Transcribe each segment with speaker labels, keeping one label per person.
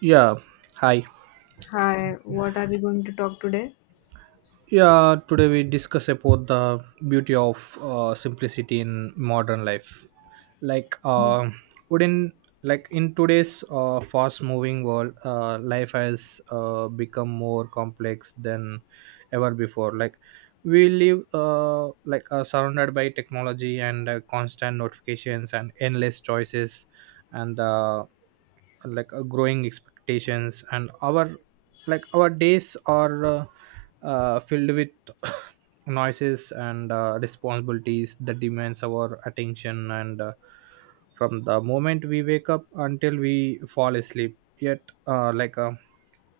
Speaker 1: Yeah, hi.
Speaker 2: Hi, what are we going to talk today?
Speaker 1: Yeah, Today we discuss about the beauty of simplicity in modern life. Like, wouldn't like in today's fast-moving world, life has become more complex than ever before. Like, we live surrounded by technology and constant notifications and endless choices, and growing expectations and our days are filled with noises and responsibilities that demands our attention and from the moment we wake up until we fall asleep. Yet like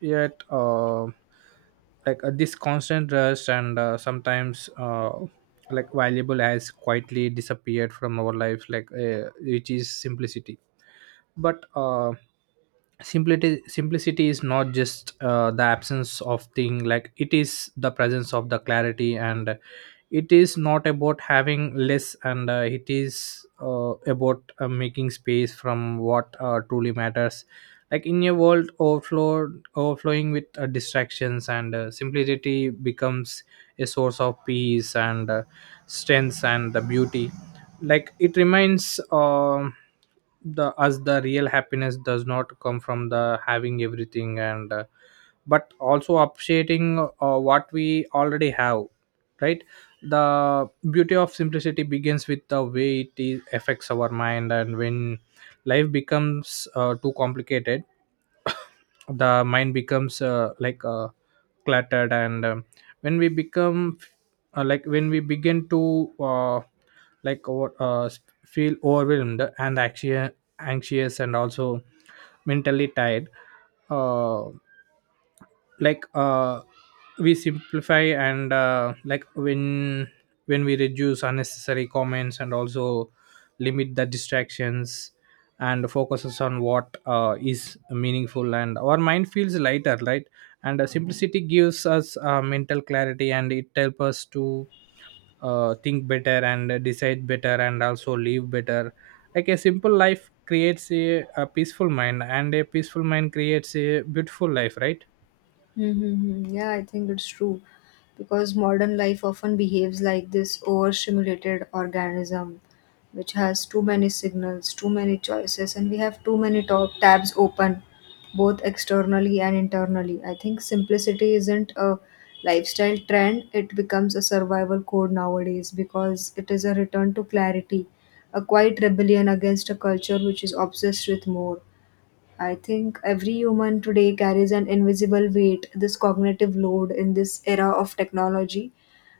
Speaker 1: yet like This constant rush and sometimes valuable has quietly disappeared from our life, which is simplicity. But uh, simplicity simplicity is not just the absence of thing, it is the presence of the clarity, and it is not about having less, and it is about making space from what truly matters. In a world overflowing with distractions, and simplicity becomes a source of peace and strength and the beauty. It reminds the us the real happiness does not come from the having everything, and but also appreciating what we already have, right? The beauty of simplicity begins with the way it is, affects our mind. And when life becomes too complicated, the mind becomes cluttered, and when we become when we begin to like over, uh, s- feel overwhelmed and anxious. Anxious and also mentally tired. uh, like uh we simplify, and when we reduce unnecessary comments and also limit the distractions and focuses on what is meaningful, and our mind feels lighter, right? And simplicity gives us mental clarity, and it helps us to think better and decide better and also live better. Like a simple life creates a peaceful mind, and a peaceful mind creates a beautiful life, right?
Speaker 2: Mm-hmm. Yeah, I think it's true because modern life often behaves like this overstimulated organism which has too many signals, too many choices, and we have too many top tabs open both externally and internally. I think simplicity isn't a lifestyle trend, it becomes a survival code nowadays because it is a return to clarity, a quiet rebellion against a culture which is obsessed with more. I think every human today carries an invisible weight, this cognitive load in this era of technology.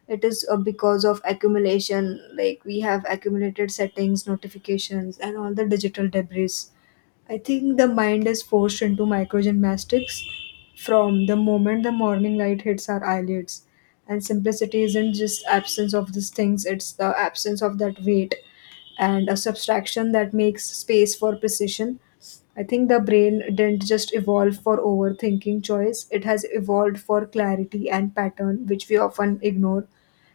Speaker 2: It is because of accumulation, like we have accumulated settings, notifications, and all the digital debris. I think the mind is forced into microgymnastics from the moment the morning light hits our eyelids. And simplicity isn't just absence of these things, it's the absence of that weight and a subtraction that makes space for precision. I think the brain didn't just evolve for overthinking choice, it has evolved for clarity and pattern, which we often ignore.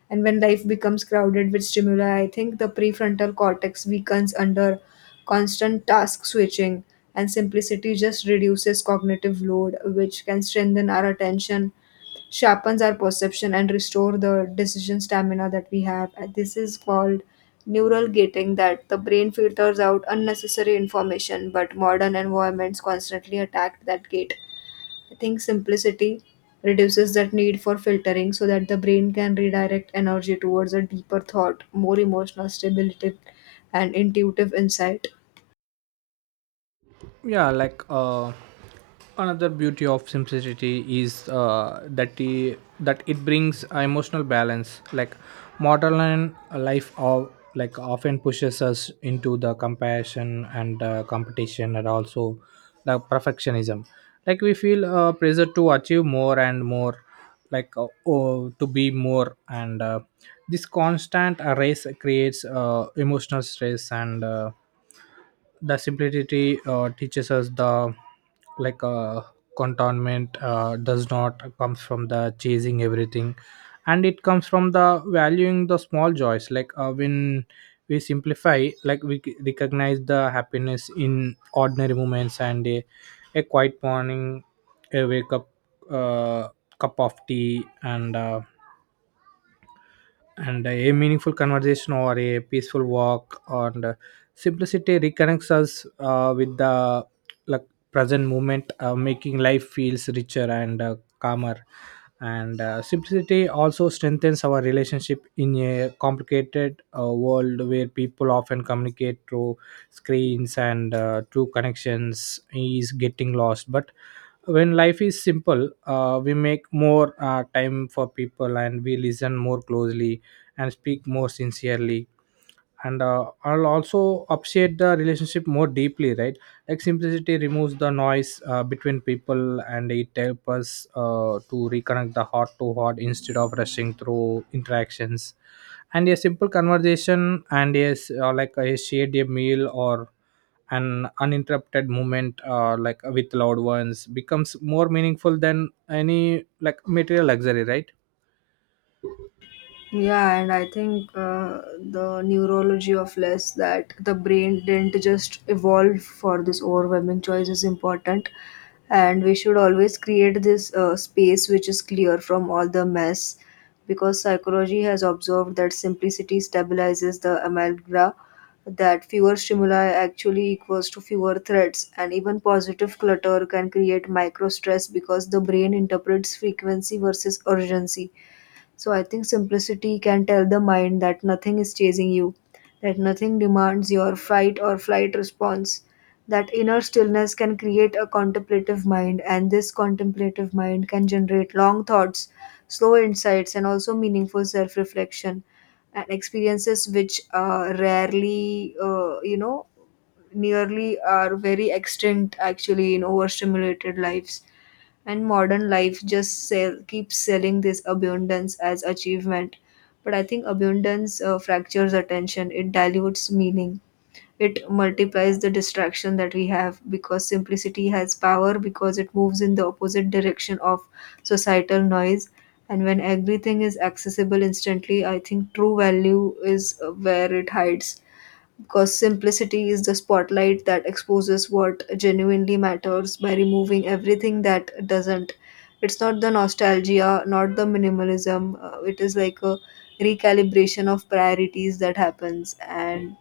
Speaker 2: And when life becomes crowded with stimuli, I think the prefrontal cortex weakens under constant task switching, and simplicity just reduces cognitive load, which can strengthen our attention, sharpens our perception, and restore the decision stamina that we have. And this is called neural gating, that the brain filters out unnecessary information, but modern environments constantly attack that gate. I think simplicity reduces that need for filtering so that the brain can redirect energy towards a deeper thought, more emotional stability, and intuitive insight.
Speaker 1: Yeah. Another beauty of simplicity is that it brings emotional balance. Like modern life of like often pushes us into the comparison and competition and also the perfectionism. We feel pressure to achieve more and more, to be more. And this constant race creates emotional stress. And the simplicity teaches us the like uh, contentment does not comes from the chasing everything, and it comes from the valuing the small joys. When we simplify, recognize the happiness in ordinary moments: and a quiet morning, a wake up, uh, cup of tea, and a meaningful conversation, or a peaceful walk. And simplicity reconnects us with the like present moment, making life feels richer and calmer. And simplicity also strengthens our relationship in a complicated world, where people often communicate through screens and true connections is getting lost. But when life is simple, we make more time for people, and we listen more closely and speak more sincerely, and I'll also appreciate the relationship more deeply, right? Simplicity removes the noise between people, and it helps us to reconnect the heart to heart instead of rushing through interactions. And a simple conversation, and yes, a shared a meal or an uninterrupted moment with loved ones becomes more meaningful than any like material luxury, right?
Speaker 2: Yeah, and I think the neurology of less, that the brain didn't just evolve for this overwhelming choice, is important. And we should always create this space which is clear from all the mess, because psychology has observed that simplicity stabilizes the amygdala, that fewer stimuli actually equals to fewer threats, and even positive clutter can create micro stress because the brain interprets frequency versus urgency. So I think simplicity can tell the mind that nothing is chasing you, that nothing demands your fight or flight response. That inner stillness can create a contemplative mind, and this contemplative mind can generate long thoughts, slow insights, and also meaningful self reflection and experiences which are rarely, you know, nearly are very extinct actually in overstimulated lives. And modern life just keeps selling this abundance as achievement, but I think abundance fractures attention, it dilutes meaning, it multiplies the distraction that we have, because simplicity has power because it moves in the opposite direction of societal noise. And when everything is accessible instantly, I think true value is where it hides, because simplicity is the spotlight that exposes what genuinely matters by removing everything that doesn't. It's not the nostalgia, not the minimalism. It is like a recalibration of priorities that happens. And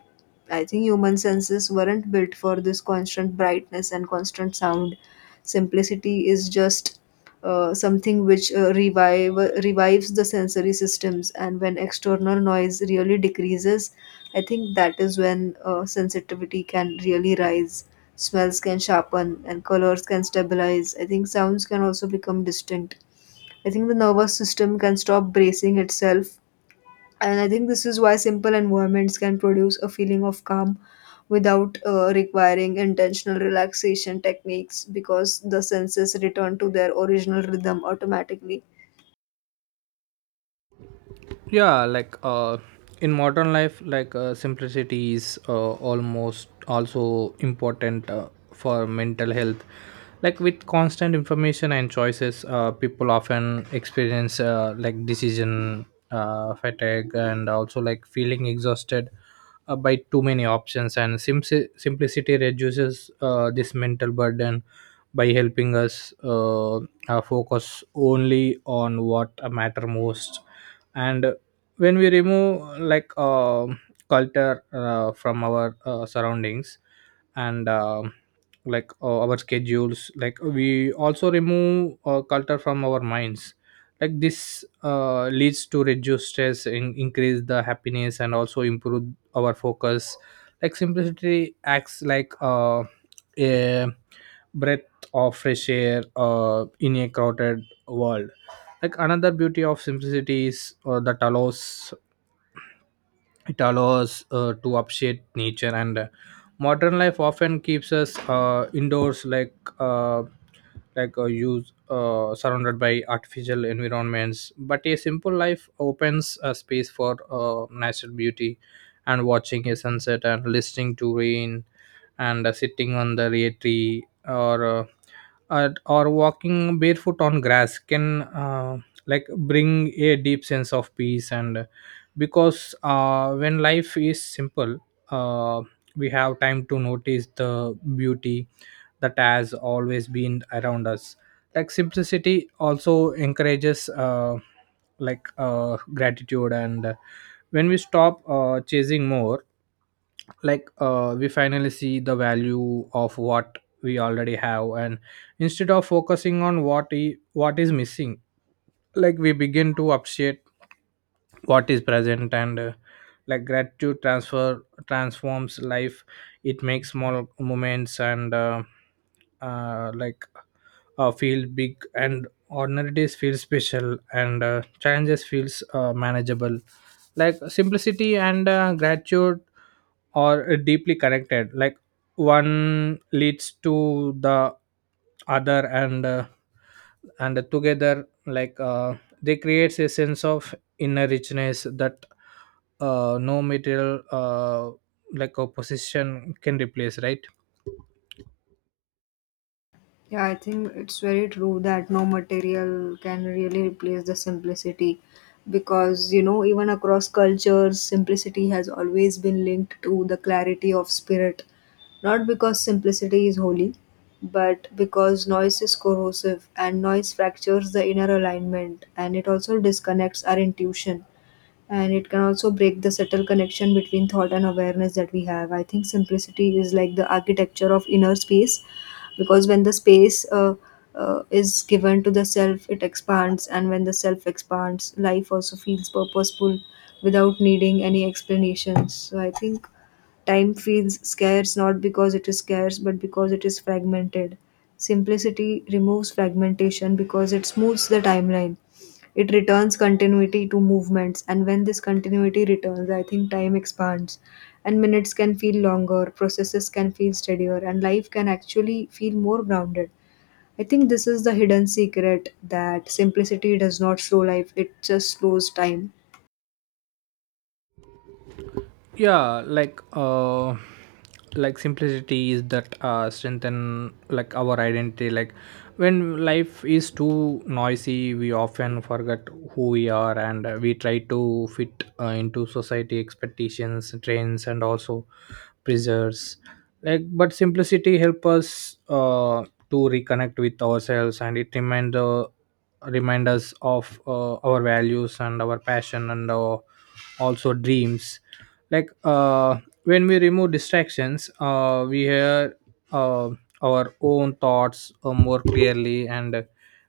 Speaker 2: I think human senses weren't built for this constant brightness and constant sound. Simplicity is just something which revives the sensory systems, and when external noise really decreases, I think that is when sensitivity can really rise. Smells can sharpen and colors can stabilize. I think sounds can also become distinct. I think the nervous system can stop bracing itself, and I think this is why simple environments can produce a feeling of calm without requiring intentional relaxation techniques, because the senses return to their original rhythm automatically.
Speaker 1: Yeah. In modern life, simplicity is almost also important for mental health. Like, with constant information and choices, people often experience decision fatigue and also like feeling exhausted by too many options. And simplicity reduces this mental burden by helping us focus only on what matter most. And when we remove culture from our surroundings and our schedules, like we also remove culture from our minds. This leads to reduce stress and increase the happiness and also improve our focus. Like simplicity acts like a breath of fresh air in a crowded world. Like another beauty of simplicity is that allows it allows to appreciate nature. And modern life often keeps us indoors, like use surrounded by artificial environments. But a simple life opens a space for natural beauty, and watching a sunset and listening to rain and sitting on the rear tree, or walking barefoot on grass can like bring a deep sense of peace. And because when life is simple, uh, we have time to notice the beauty that has always been around us. Like simplicity also encourages gratitude. And when we stop chasing more, we finally see the value of what we already have. And instead of focusing on what is missing, like we begin to appreciate what is present. And gratitude transfer transforms life, it makes small moments and uh, like feel big, and ordinary days feel special, and challenges feels manageable. Like simplicity and gratitude are deeply connected. Like one leads to the other. And together, they creates a sense of inner richness that no material opposition can replace, right?
Speaker 2: Yeah, I think it's very true that no material can really replace the simplicity because, you know, even across cultures, simplicity has always been linked to the clarity of spirit. Not because simplicity is holy, but because noise is corrosive, and noise fractures the inner alignment and it also disconnects our intuition, and it can also break the subtle connection between thought and awareness that we have. I think simplicity is like the architecture of inner space, because when the space is given to the self, it expands, and when the self expands, life also feels purposeful without needing any explanations. So I think time feels scarce not because it is scarce, but because it is fragmented. Simplicity removes fragmentation because it smooths the timeline. It returns continuity to movements, and when this continuity returns, I think time expands, and minutes can feel longer, processes can feel steadier, and life can actually feel more grounded. I think this is the hidden secret, that simplicity does not slow life, it just slows time.
Speaker 1: Yeah. Like simplicity is that strengthen like our identity. Like when life is too noisy, we often forget who we are, and we try to fit into society expectations, trends, and also pressures. But simplicity help us to reconnect with ourselves, and it remind us of our values and our passion and also dreams. like uh, when we remove distractions, we hear uh, our own thoughts more clearly, and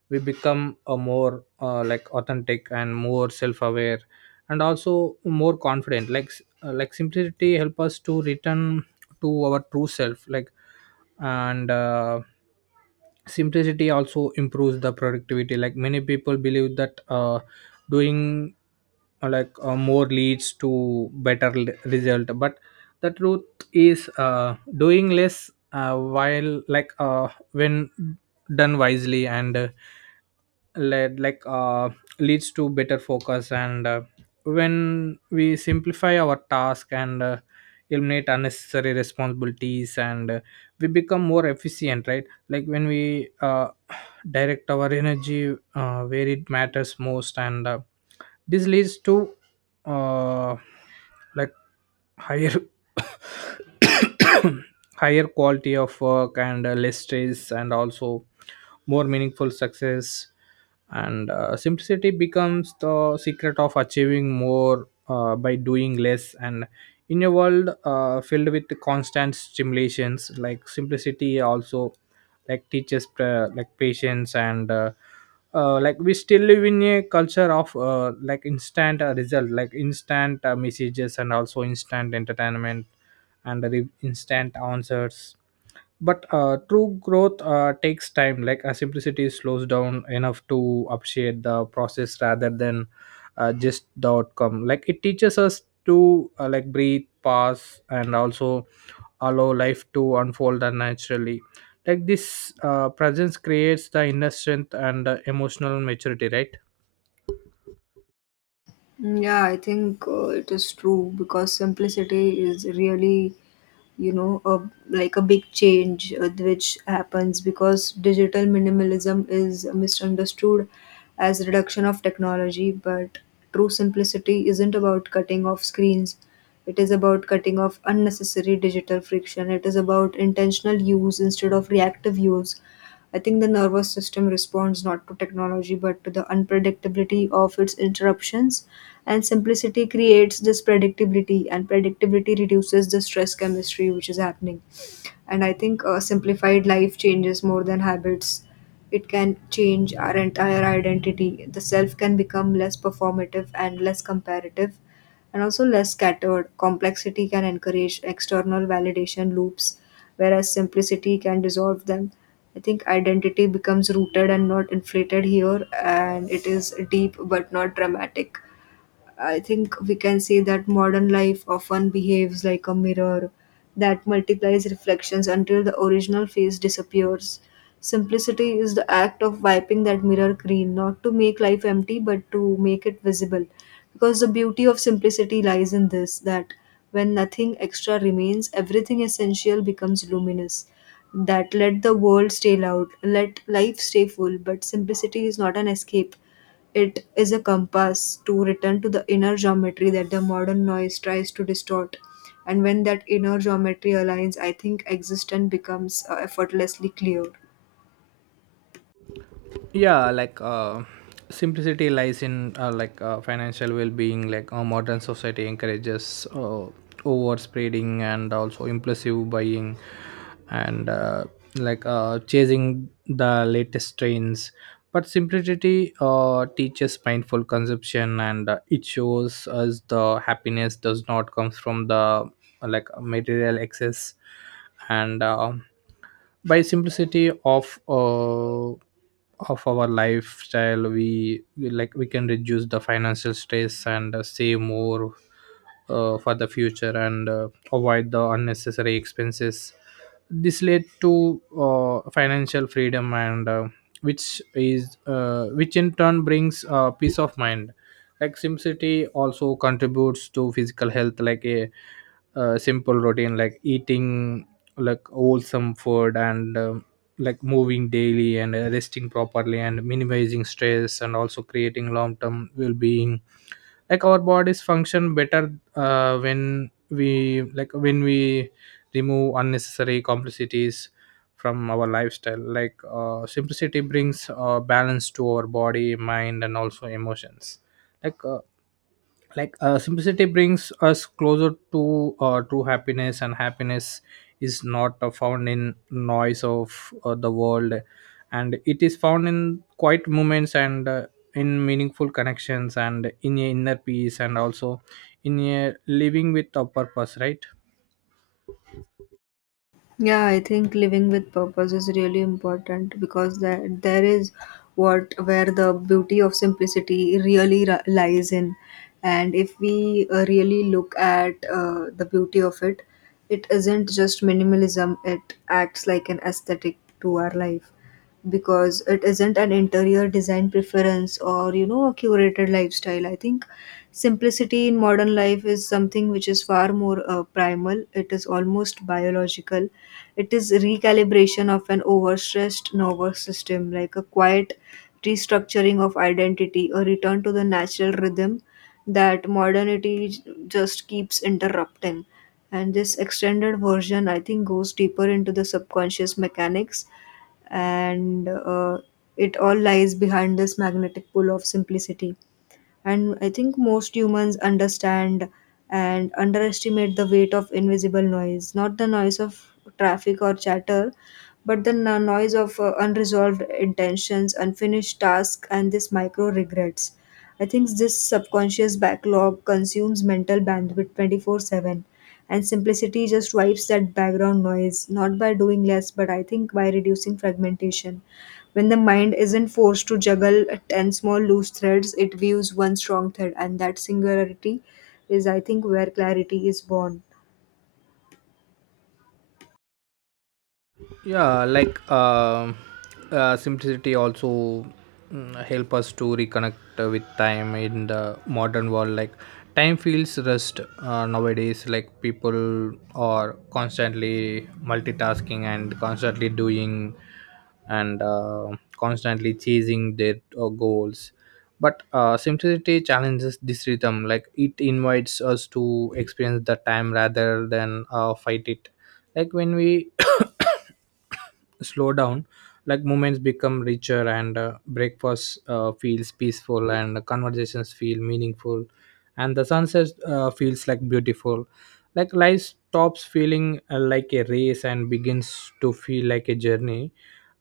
Speaker 1: we become a more authentic and more self-aware and also more confident. Like simplicity help us to return to our true self. Like and Simplicity also improves the productivity. Like many people believe that doing more leads to result, but the truth is doing less, while like when done wisely, and led like leads to better focus. And when we simplify our task and eliminate unnecessary responsibilities, and we become more efficient, right? Like when we direct our energy where it matters most. And this leads to uh, like higher higher quality of work and less stress and also more meaningful success. And simplicity becomes the secret of achieving more by doing less. And in a world filled with constant stimulations, like simplicity also teaches patience. And we still live in a culture of instant result, like instant messages and also instant entertainment and instant answers. But true growth takes time. Simplicity slows down enough to appreciate the process rather than just the outcome. Like it teaches us to breathe, pause, and also allow life to unfold naturally. This presence creates the inner strength and emotional maturity, right?
Speaker 2: Mm. Yeah, I think it is true because simplicity is really, you know, like a big change which happens because digital minimalism is misunderstood as reduction of technology, but true simplicity isn't about cutting off screens. It is about cutting off unnecessary digital friction. It is about intentional use instead of reactive use. I think the nervous system responds not to technology but to the unpredictability of its interruptions. And simplicity creates this predictability, and predictability reduces the stress chemistry which is happening. And I think a simplified life changes more than habits. It can change our entire identity. The self can become less performative and less comparative, and also less scattered. Complexity can encourage external validation loops, whereas simplicity can dissolve them. I think identity becomes rooted and not inflated here, and it is deep but not dramatic. I think we can see that modern life often behaves like a mirror that multiplies reflections until the original face disappears. Simplicity is the act of wiping that mirror clean, not to make life empty, but to make it visible. Because the beauty of simplicity lies in this, that when nothing extra remains, everything essential becomes luminous. That let the world stay loud, let life stay full, but simplicity is not an escape, it is a compass to return to the inner geometry that the modern noise tries to distort. And when that inner geometry aligns, I think existence becomes effortlessly clear.
Speaker 1: Yeah. Simplicity lies in financial well-being. Modern society encourages over spreading and also impulsive buying and chasing the latest trends. But simplicity teaches mindful consumption, and it shows us the happiness does not come from the material excess. And by simplicity of our lifestyle, we we can reduce the financial stress and save more for the future, and avoid the unnecessary expenses. This led to financial freedom, and which in turn brings peace of mind. Like simplicity also contributes to physical health. Like a simple routine, like eating wholesome food, and moving daily, and resting properly, and minimizing stress, and also creating long-term well-being. Like our bodies function better when we remove unnecessary complexities from our lifestyle. Simplicity brings balance to our body, mind, and also emotions. like uh, Simplicity brings us closer to true happiness. And happiness is not found in noise of the world, and it is found in quiet moments and in meaningful connections, and in a inner peace, and also in a living with a purpose, right?
Speaker 2: Yeah, I think living with purpose is really important, because that there is what where the beauty of simplicity really lies in, and if we really look at the beauty of it, it isn't just minimalism. It acts like an aesthetic to our life, because it isn't an interior design preference or, you know, a curated lifestyle. I think simplicity in modern life is something which is far more primal. It is almost biological. It is recalibration of an overstressed nervous system, like a quiet restructuring of identity, a return to the natural rhythm that modernity just keeps interrupting. And this extended version, I think, goes deeper into the subconscious mechanics, and it all lies behind this magnetic pull of simplicity. And I think most humans understand and underestimate the weight of invisible noise, not the noise of traffic or chatter, but the noise of unresolved intentions, unfinished tasks, and these micro regrets. I think this subconscious backlog consumes mental bandwidth 24/7, and simplicity just wipes that background noise, not by doing less, but I think by reducing fragmentation. When the mind isn't forced to juggle 10 small loose threads, it views one strong thread, and that singularity is, I think, where clarity is born.
Speaker 1: Yeah. Simplicity also help us to reconnect with time in the modern world. Like time feels rushed nowadays. Like people are constantly multitasking and constantly doing and constantly chasing their goals. But simplicity challenges this rhythm, like it invites us to experience the time rather than fight it. Like when we slow down, like moments become richer, and breakfast feels peaceful and conversations feel meaningful, and the sunset feels like beautiful. Like life stops feeling like a race and begins to feel like a journey.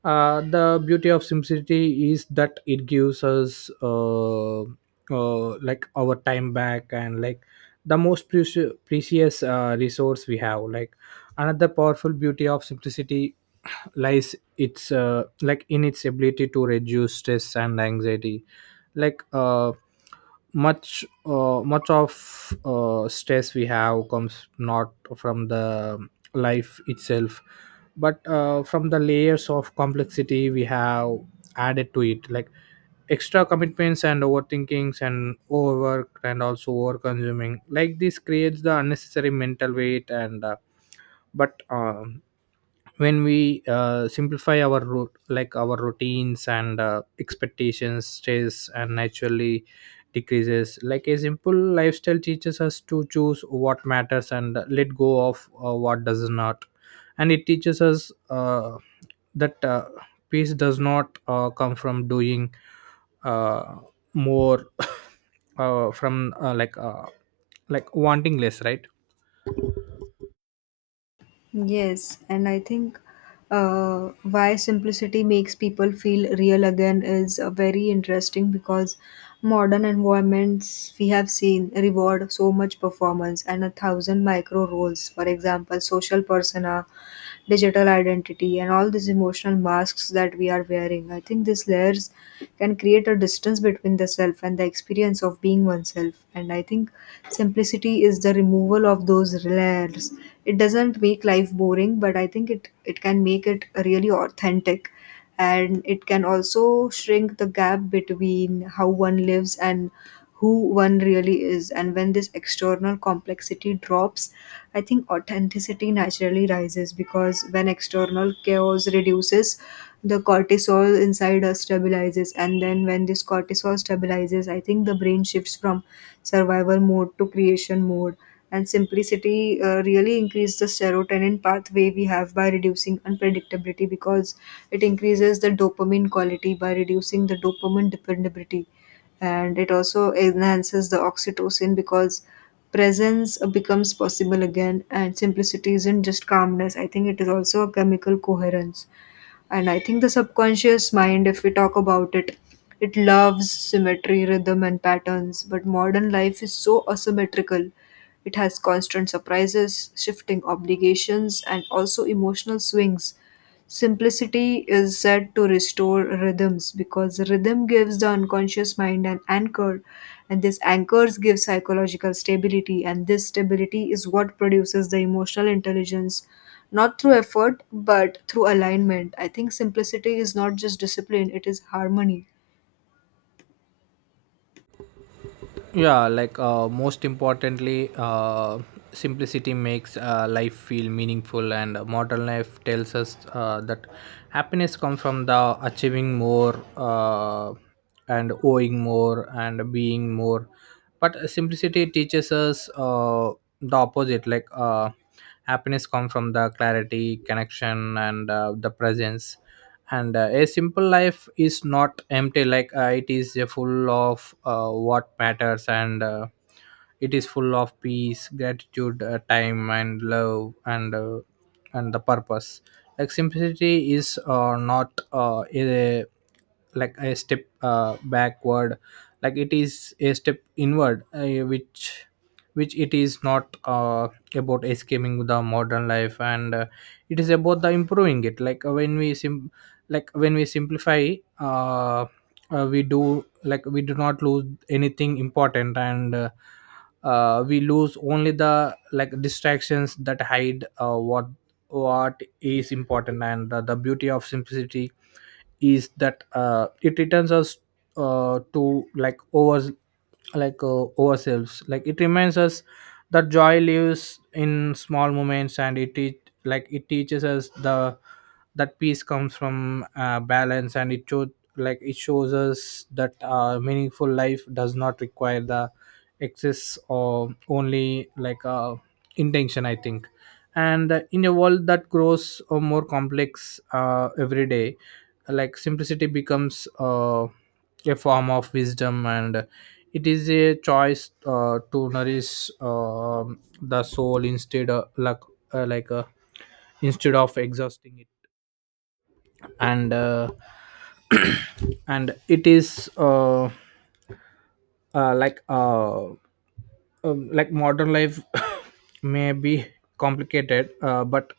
Speaker 1: The beauty of simplicity is that it gives us like our time back, and like the most precious resource we have. Like another powerful beauty of simplicity lies its like in its ability to reduce stress and anxiety. Like much of stress we have comes not from the life itself, but from the layers of complexity we have added to it, like extra commitments and overthinkings and overwork and also over consuming. Like this creates the unnecessary mental weight, and but when we simplify our route like our routines and expectations stress and naturally decreases. Like a simple lifestyle teaches us to choose what matters and let go of what does not. And it teaches us that peace does not come from doing uh, more. From like Like wanting less, right?
Speaker 2: Yes, and I think why simplicity makes people feel real again is very interesting, because modern environments we have seen reward so much performance and a thousand micro roles, for example, social persona, digital identity, and all these emotional masks that we are wearing. I think these layers can create a distance between in the self and the experience of being oneself. And I think simplicity is the removal of those layers. It doesn't make life boring, but I think it can make it really authentic. And it can also shrink the gap between how one lives and who one really is. And when this external complexity drops, I think authenticity naturally rises, because when external chaos reduces, the cortisol inside us stabilizes. And then when this cortisol stabilizes, I think the brain shifts from survival mode to creation mode. And simplicity really increases the serotonin pathway we have by reducing unpredictability, because it increases the dopamine quality by reducing the dopamine dependability, and it also enhances the oxytocin because presence becomes possible again. And simplicity isn't just calmness, I think it is also a chemical coherence. And I think the subconscious mind, if we talk about it, it loves symmetry, rhythm, and patterns, but modern life is so asymmetrical. It has constant surprises, shifting obligations, and also emotional swings. Simplicity is said to restore rhythms, because rhythm gives the unconscious mind an anchor, and this anchors give psychological stability, and this stability is what produces the emotional intelligence, not through effort but through alignment. I think simplicity is not just discipline, it is harmony.
Speaker 1: Yeah. Most importantly, simplicity makes life feel meaningful, and modern life tells us that happiness comes from the achieving more, and owing more and being more, but simplicity teaches us the opposite. Happiness comes from the clarity connection and the presence. And a simple life is not empty. It is full of what matters, and it is full of peace gratitude, time and love, and and the purpose. Like simplicity is not a like a step backward. Like it is a step inward, which it is not about escaping the modern life, and it is about the improving it. Like when we like when we simplify, uh, we do like we do not lose anything important, and we lose only the like distractions that hide what is important. And the beauty of simplicity is that it returns us to like over like ourselves. Like it reminds us that joy lives in small moments, and like it teaches us the that peace comes from balance, and it shows like it shows us that meaningful life does not require the excess or only intention, I think. And in a world that grows more complex every day, like simplicity becomes a form of wisdom, and it is a choice to nourish the soul instead of uh, like uh, instead of exhausting it. And and it is uh, like uh, like modern life may be complicated, but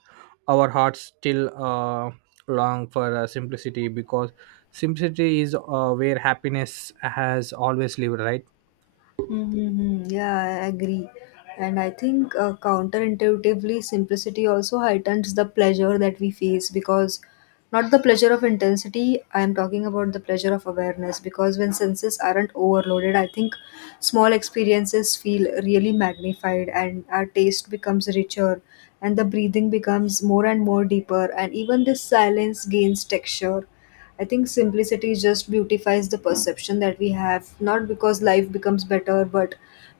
Speaker 1: our hearts still long for simplicity, because simplicity is where happiness has always lived, right?
Speaker 2: Mm-hmm. Yeah, I agree. And I think counterintuitively, simplicity also heightens the pleasure that we face, because not the pleasure of intensity, I am talking about the pleasure of awareness. Because when senses aren't overloaded, I think small experiences feel really magnified, and our taste becomes richer, and the breathing becomes more and more deeper. And even this silence gains texture. I think simplicity just beautifies the perception that we have, not because life becomes better, but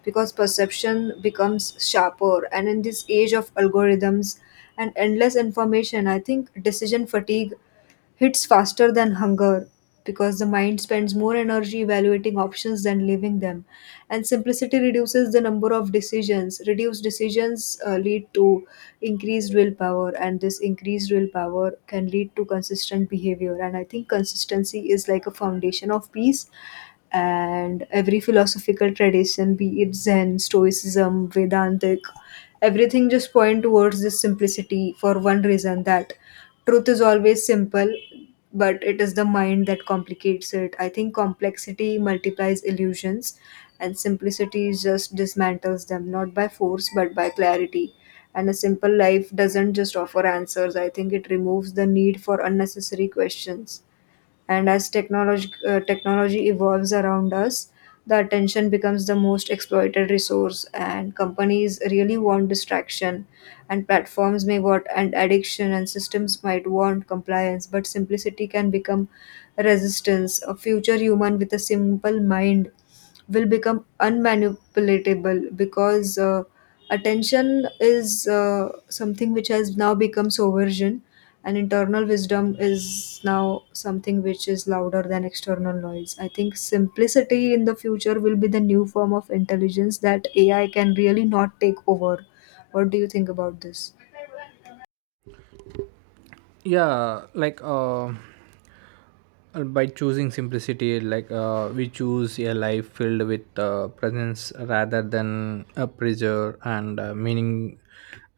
Speaker 2: because perception becomes sharper. And in this age of algorithms and endless information, I think decision fatigue hits faster than hunger, because the mind spends more energy evaluating options than living them. And simplicity reduces the number of decisions. Reduced decisions lead to increased willpower, and this increased willpower can lead to consistent behavior, and I think consistency is like a foundation of peace. And every philosophical tradition, be it Zen, stoicism, Vedantic, everything just point towards this simplicity for one reason, that truth is always simple, but it is the mind that complicates it. I think complexity multiplies illusions, and simplicity just dismantles them, not by force, but by clarity. And a simple life doesn't just offer answers, I think it removes the need for unnecessary questions. And as technology evolves around us, the attention becomes the most exploited resource, and companies really want distraction, and platforms may want and addiction, and systems might want compliance. But simplicity can become resistance. A future human with a simple mind will become unmanipulatable, because attention is something which has now become sovereign, and internal wisdom is now something which is louder than external noise. I think simplicity in the future will be the new form of intelligence that AI can really not take over. What do you think about this?
Speaker 1: Yeah. By choosing simplicity, we choose a life filled with presence rather than a pressure, and meaning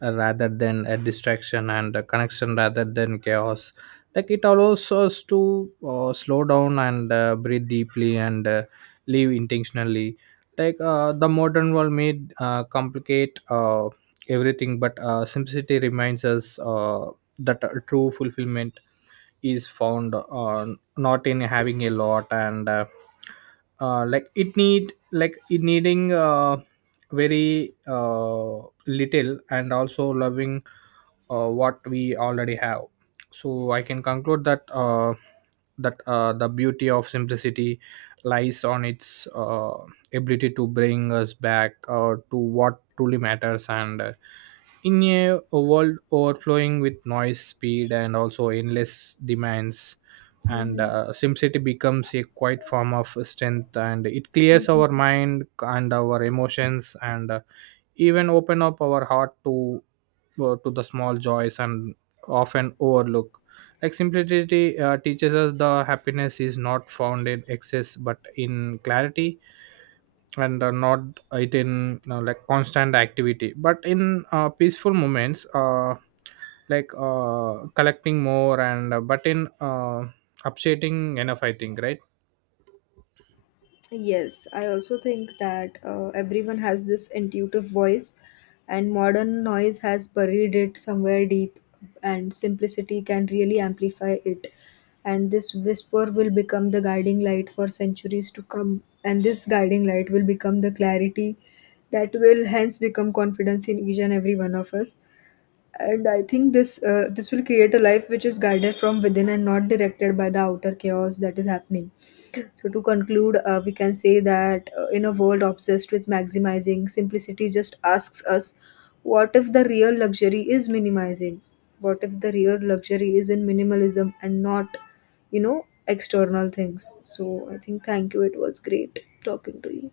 Speaker 1: rather than a distraction, and a connection rather than chaos. Like it allows us to slow down and breathe deeply and live intentionally. Like the modern world may complicate everything, but simplicity reminds us that true fulfillment is found, not in having a lot, and it needing very little, and also loving what we already have. So I can conclude that the beauty of simplicity lies on its ability to bring us back to what truly matters. And in a world overflowing with noise, speed, and also endless demands, and
Speaker 2: Hmm.
Speaker 1: SimCity becomes a quiet form of strength, and it clears our mind and our emotions, and even open up our heart to, to the small joys and often overlook. Like simplicity teaches us the happiness is not found in excess but in clarity, and not it in like constant activity, but in peaceful moments, collecting more, and but in upsetting enough, I think, right?
Speaker 2: Yes, I also think that everyone has this intuitive voice, and modern noise has buried it somewhere deep, and simplicity can really amplify it. And this whisper will become the guiding light for centuries to come, and this guiding light will become the clarity that will hence become confidence in each and every one of us. And I think this will create a life which is guided from within and not directed by the outer chaos that is happening. So, to conclude, we can say that in a world obsessed with maximizing, simplicity just asks us, what if the real luxury is minimizing? What if the real luxury is in minimalism and not, you know, external things? So, I think thank you. It was great talking to you.